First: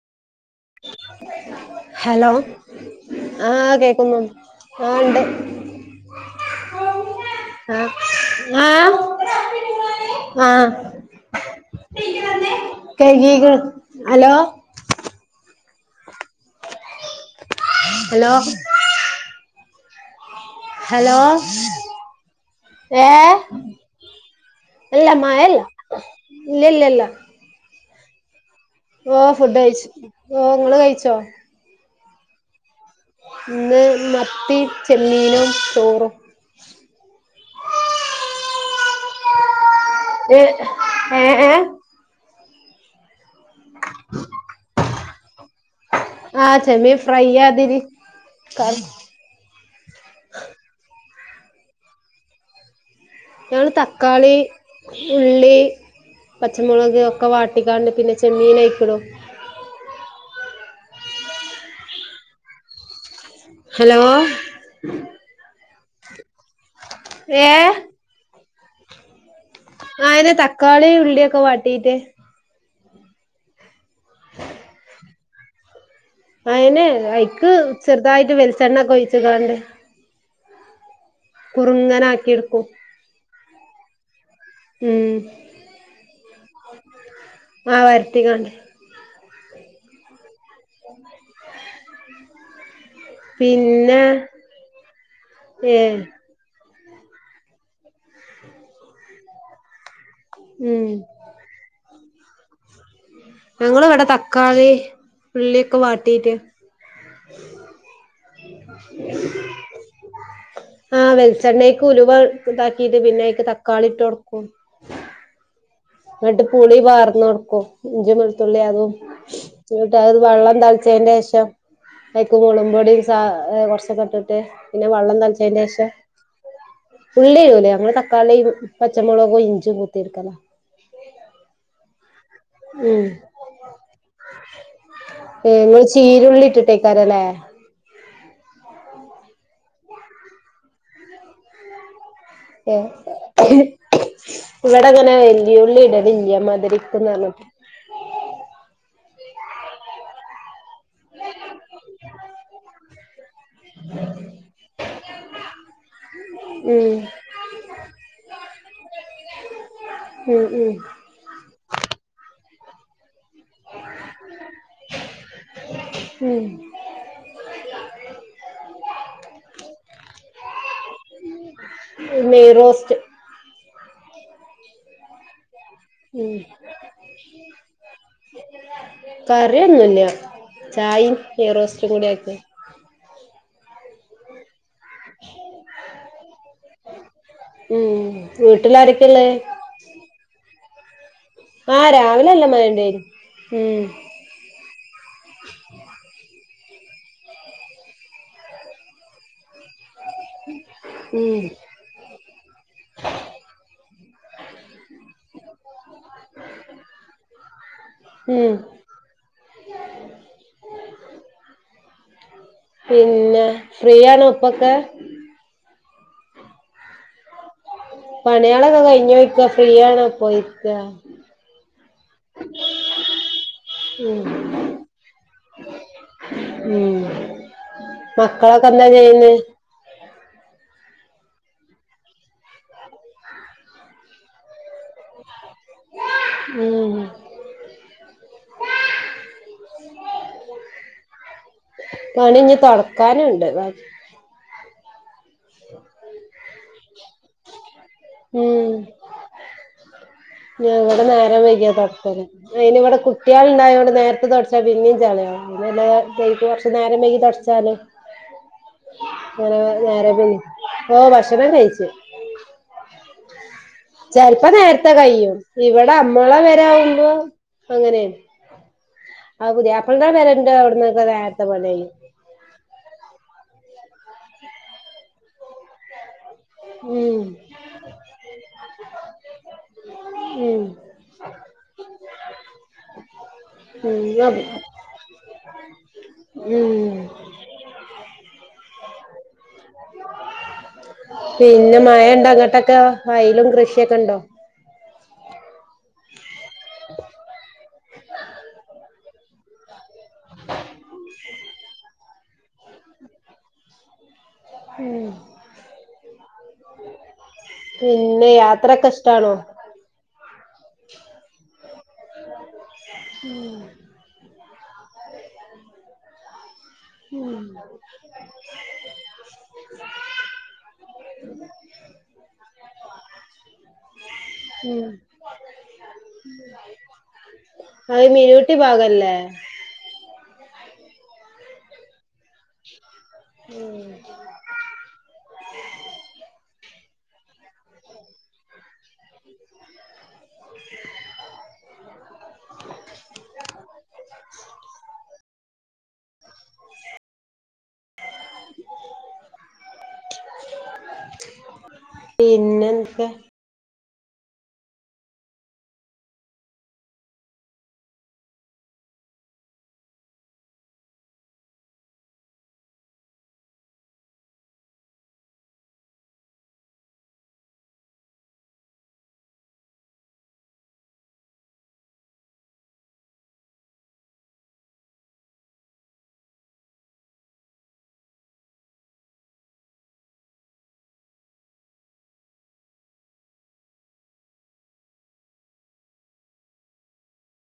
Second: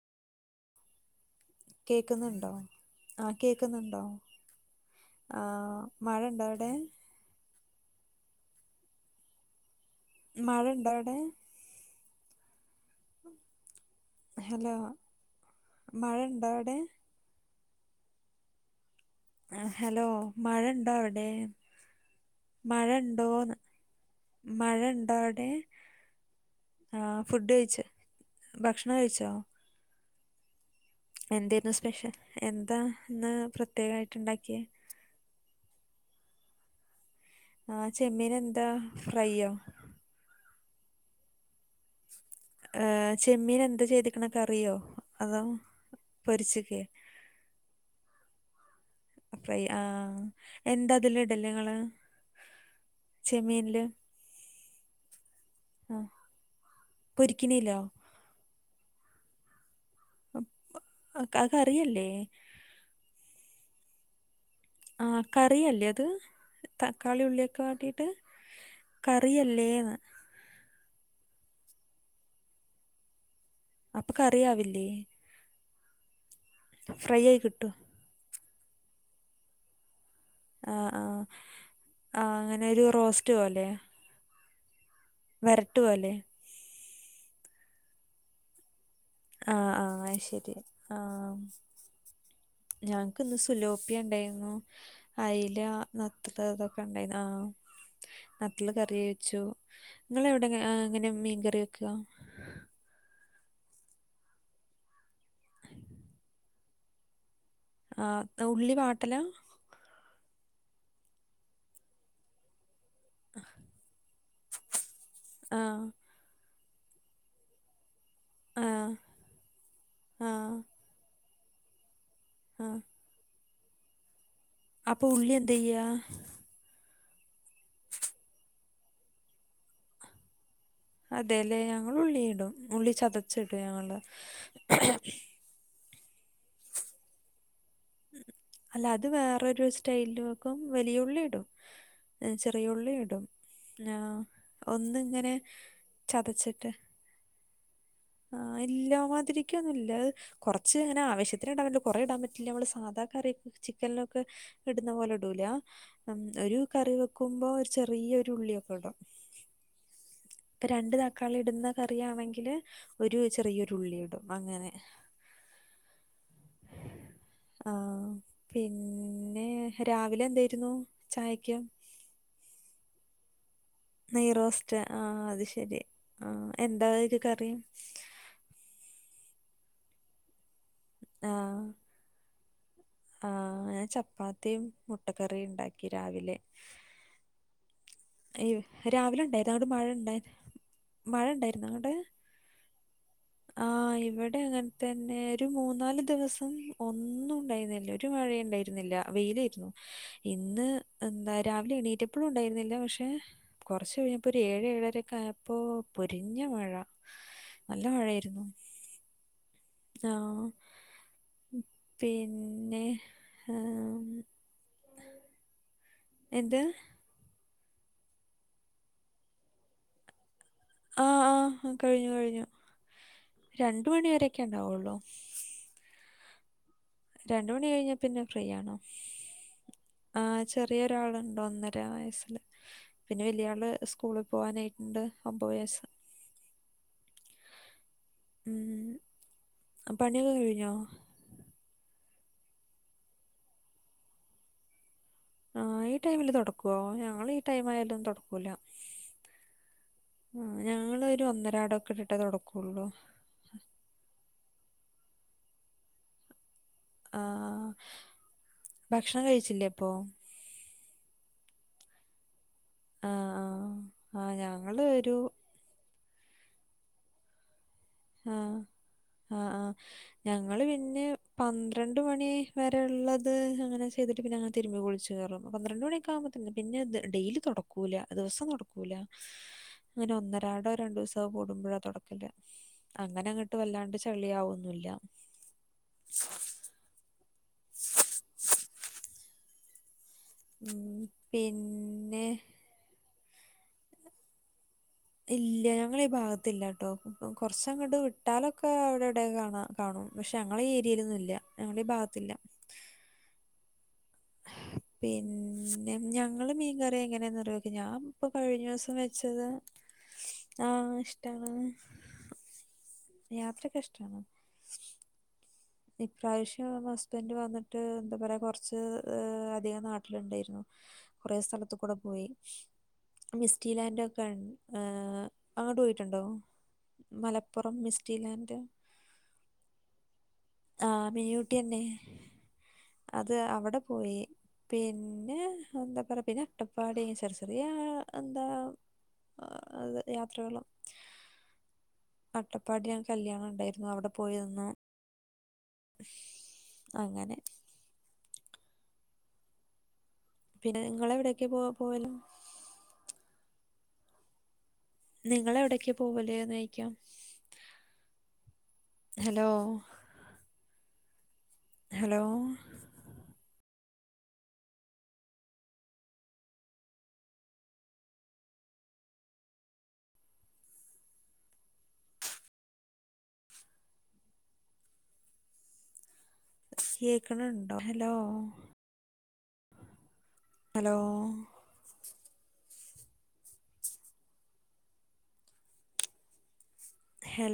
hello കേക്കുന്നുണ്ടോ ആ കേക്കുന്നുണ്ടോ ആ ഉണ്ട് ആ മഴ ഇണ്ടോ അവിടെ അഹ് ആ മഴ ഉണ്ടോ അവിടെ അഹ് [unintelligible] ഹലോ മഴ ഇണ്ടോ അവിടെ ഹലോ ഹലോ മഴ ഇണ്ടോ ഹലോ അവിടെ ഏ മഴണ്ടോന്ന് മഴ അല്ല ഇണ്ടോ അവിടെ മഴല്ല ഇല്ല ഇല്ല ആ ഇല്ല ഫുഡ് കഴിച് ഓ ഫുഡ് കഴിച്ചു ഓ നിങൾ കഴി എന്തായിരുന്നു സ്പെഷ്യൽ എ ഇന്ന് മത്തി ചെമ്മീനും ചോറും അഹ് ചെമ്മീൻ എന്താ ഫ്രൈയ്യോ എ ഏ ഏ ഏഹ് ചെമ്മീൻ എന്ത് ചെയ്തിക്കണൊക്കെ അറിയോ അതോ പൊരിച്ചക്കെ കർ ഫ്രൈ അഹ് എന്താ അതില് ഇഡല് നിങ്ങൾ ഞങ്ങള് തക്കാളി ഉള്ളി ആ പച്ചമുളക് ഒക്കെ പൊരിക്കണില്ലോ വാട്ടിക്കാണ്ട് പിന്നെ ചെമ്മീനയിക്ണു അത് കറിയല്ലേ ഹലോ ആ കറിയല്ലേ അത് തക്കാളി ഉള്ളിയൊക്കെ വാട്ടീട് ക ആയിത് തക്കാളി ഉള്ളിയൊക്കെ വാട്ടീട് അപ്പൊക്കറിയാവില്ലേ അയിനെ ആയി എനിക്ക് കിട്ടും ചെറുതായിട്ട് വെളിച്ചെണ്ണ ഒക്കെ ഒഴിച്ച കാണ്ട് ആ ആ അ എടുക്കും അങ്ങനെരു റോസ്സ്റ് പോലെ ഉം വരട്ടു പോല്ലെ ആ വരുത്തിക്കണ്ടേ ആ അഹ് ശരി ആ ഞങ്ങക്ക് പിന്നെ സുലോപ്യ ഉണ്ടായിരുന്നു അയില ഏ [unintelligible] ണ്ടായി അ നതാൽ കറി വെച്ചു നിങ്ങള എവിടെ എങ്ങനെ ഉം ഉഹ് ങ്ങനാ മീൻ കറി വെക്കുക ഞങൾ ഇവിടെ തക്കാളി ഉള്ളിയൊക്കെ വാട്ടീറ്റ് ആ ഉള്ളി വാട്ടല അഹ് വെളിച്ചെണ്ണക്ക് ഉലുവ ഇതാക്കീട്ട് പിന്നെക്ക് തക്കാളി ഇട്ട് കൊടുക്കും അഹ് എന്നിട്ട് പുള്ളി വാർന്ന് കൊടുക്കും ആ ആ [unintelligible] കൈക്ക് ആ മുള്ളും പൊടി ച്ച കുറച് പട്ടിട്ട് പിന്നെ അപ്പൊ വെള്ളം ഉള്ളി എന്ത് തളച്ചതിന്റെ ചെയ്യാ ശേഷം ഉള്ളരുുംല്ലേ അങ്ങനെ തക്കാളി പച്ചമുളകും ഇഞ്ചും പൂത്തിടുക്കല അതേല്ലേ ഞങ്ങൾ ഉള്ളിടും ഉള്ളി ഉം ചതച്ചിടും ഞങ്ങൾ നിങ്ങൾ ചീരുള്ളി ഇട്ടിട്ടേക്കാരല്ലേ ഉം അല്ല അത് വേറൊരു സ്റ്റൈലിൽ വെക്കും വലിയ ഉള്ളി ഇടും ഏ, ചെറിയ ഉള്ളി ഇടും ആ ഇവിടെങ്ങനെ ഒന്നിങ്ങനെ വലിയഉള്ളി ഇടലില മാതിരിക്കുന്ന [inaudible] ആ ഇല്ല മ തിരികൊന്നില്ല കുറച്ച് അങ്ങനെ ആവശത്തിന് ഇടാൻ കുറെ ഇടാൻ പറ്റില്ല നമ്മള് സാധാ കറി ചിക്കനിലൊക്കെ ഇടുന്ന പോലെ ഇടൂല ഒരു കറി ഉം വെക്കുമ്പോ ഒരു ചെറിയരു ലിയകട്ടോ ഉം ഇപ്പ ഉം രണ്ട് തക്കാളി ഇടുന്ന കറിയാണെങ്കിൽ ഒരു ചെറിയൊരുള്ളി ഇടും അങ്ങനെ ഉം ആ പിൻ പിന്നെ രാവിലെ എന്തായിരുന്നു ചായക്ക് നെയ്റോസ്റ്റ് നെയ്റോസ്റ്റ് ആ അത്ശ ശരി ആ ഉം എന്താര് കറി കറിയൊന്നുല്ല ചായയും നെയ്റോസ്റ്റും കൂടി ആയ്റ്റ് ആ ഞാൻ ചപ്പാത്തിം മുട്ടക്കറിം ണ്ടാക്കി രാവിലെ ഉം അയോ രാവിലെ വീട്ടിലാരൊക്കെയുള്ളേ ഉണ്ടായിരുന്നു [unintelligible] മഴ ഉണ്ടായിന ആ രാവിലെ നല്ല മഴണ്ടേ ആ ഇവിടെ അങ്ങൻ തന്നെ ഒരു മൂന്നാല് ദിവസം ഒന്നും ഉണ്ടായിരുന്നില്ല ഒരു മഴയ ഉണ്ടായിരുന്നില്ല വെയിലേരുന്നു ഇന്ന് എന്താ ഉം രാവിലെ എണീറ്റ്പ്പഴും ഉണ്ടായിരുന്നില്ല പക്ഷെ കുറച്ച് കഴിഞ്ഞപ്പോ ഒര് ഏഴ് ഏഴ ഴരക്കായപ്പോ പൊരിഞ്ഞ മഴ നല്ല മഴ ആയിരുന്നു ഉം ആ പിൻ പിന്നെ ഫ്രീയാണോ ഇപ്പൊക്കെ എന്ത് പണിയളൊക്കെ കഴിഞ്ഞോഴ്ക്ക ഫ്രീ ആണോ പ്പൊയ് അ ആ കഴിഞ്ഞു കഴിഞ്ഞു രണ്ട് മണി ഉം വരൊക്കെ ഉണ്ടാവുള്ളൂ ഉം രണ്ട് മണി കഴിഞ്ഞ പിന്നെ ഫ്രീ മക്കളൊക്കെ ആണോ എന്താ ചെയ്യുന്നെ ആ ചെറിയ ഒരാളുണ്ട് ഒന്നര വയസ്സില് പിന്നെ വലിയ ആള് സ്കൂളിൽ പോവാനായിട്ടുണ്ട് ഒമ്പത് വയസ്സ് ഉം ഉം പണിയൊകെ കഴിഞ്ഞോ പണി ഞ്ഞി തൊട്ക്കാനുണ്ട് വെ ആ ഈ ടൈമില് തുടക്കോ ഞങ്ങള് ഈ ടൈമായാലും തൊട്ക്കൂല ഞാൻ ഇവിടെ നേരം വൈക്യ തൊട്ക്കല് അയിനി തുടക്കുള്ളൂ ഇവിടെ കുട്ടാൾണ്ടായോണ്ട് നേർത്തെ തൊട്ച് പിന്നെ പിന്നിം ചളിയാവും പിന്നെലെ കയ്കി വർഷ് നേരം വയ്കി ആ, തൊട്ച്ചാല് ഭക്ഷണം ങ്ങനെ കഴിച്ചില്ലേ ഇപ്പോൾ നേരം വയ്കി ഏ ഭക്ഷ [unintelligible] ആ ആ ആ ചെൽപ്പോ ഞങ്ങൾ നേരത്തെ ഒരു കയ്യും ഇവ ഇവടെ അമ്മളെ വരാവുമ്പോ അങ്ങനെണ് അ ആ ഞങ്ങള് പിന്നെ അവിടുന്നൊക്കെ നേരത്തെ പണി പന്ത്രണ്ട് മണി വരെ ഉള്ളത് അ ചെയ്ത്ട്ട് പിന്നെങ്ങ തിരുമ്പി കുളിച്ച് കേറും പന്ത്രണ്ട് മണി ഒക്കെ ആകുമ്പൊ കഴിയും പിന്നെന്ത് ഉം ഡെയിലി തുടക്കൂല ദിവസം തുടക്കൂല അങ്ങനെ ഉം ഒന്നരാടോ രണ്ടൂസോ കൂടുമ്പഴ് തുടക്കില്ല അങ്ങനെ അങ്ങട്ട് വല്ലാണ്ട് ഉം ചെളിയ അത് ആവൊന്നുല്ല ഉം [inaudible] ഉം [inaudible] പിന്നെ മഴ ഇണ്ട അങ്ങട്ടൊക്കെ വയലും കൃഷിയൊക്കെ ഇണ്ടോ ഇല്ല ഞങ്ങളെ ഈ ഭാഗത്തില്ലാട്ടോ കൊറച്ചങ്ങോട്ട് വിട്ടാലൊക്കെ അവിടെ വടെ കാണാ കാണൂ പക്ഷെ ഞങ്ങളെ ഏരിയലൊന്നു ഇല്ല ഞങ്ങളുടെ ഈ ഭാഗത്തില്ല [inaudible] പിന്നെ ഞങ്ങള് മീൻകറി എങ്ങനെയന്ന് അറിവക്ക ഞാൻ ഇപ്പൊ പിന്നെ കഴിഞ്ഞ യാത്രൊക്കെ ദിവസം ഇഷ്ടാണോ വെച്ചത് ആ ഇഷ്ടാണ യാത്രക്കെ ഇഷ്ടാണ് ഇപ്രാവിശ് ഹസ്ബൻഡ് വന്നിട്ട് എന്താ പറയ കുറച്ച് അധികം നാട്ടിലുണ്ടായിരുന്നു കുറേ സ് ടുത്തുക്കൂടെ പോയി മിസ്റ്റി ലാൻഡ് ഒക്കെ ഏ ഉം അങ്ങോട്ട് പോയിട്ടുണ്ടോ മലപ്പുറം അത് മിനിയൂട്ടി ഭാഗല്ലേ ആ മിനിഊട്ടിയന്നെ അത് അവടെ പോയി പിന്നെ എന്താ പറ പിന്നെ അട്ടപ്പാടി ചെറിയ ചെറിയ അന്താ അത് യാത്രകളും അട്ടപ്പാടിയാൻ കല്യാണം ഉണ്ടായിരുന്നു അവിടെ പോയി നിന്നു അങ്ങനെ പിന്നെ നിങ്ങളെവിടേക്ക് പോ പോവല് [inaudible] പിന്നെന്ത നിങ്ങള് എവിടേക്ക പോവല് ന്നോയിക്കാം ഹലോ ഹലോ കേക്കണുണ്ടോ ഹലോ ഹലോ ഹൽ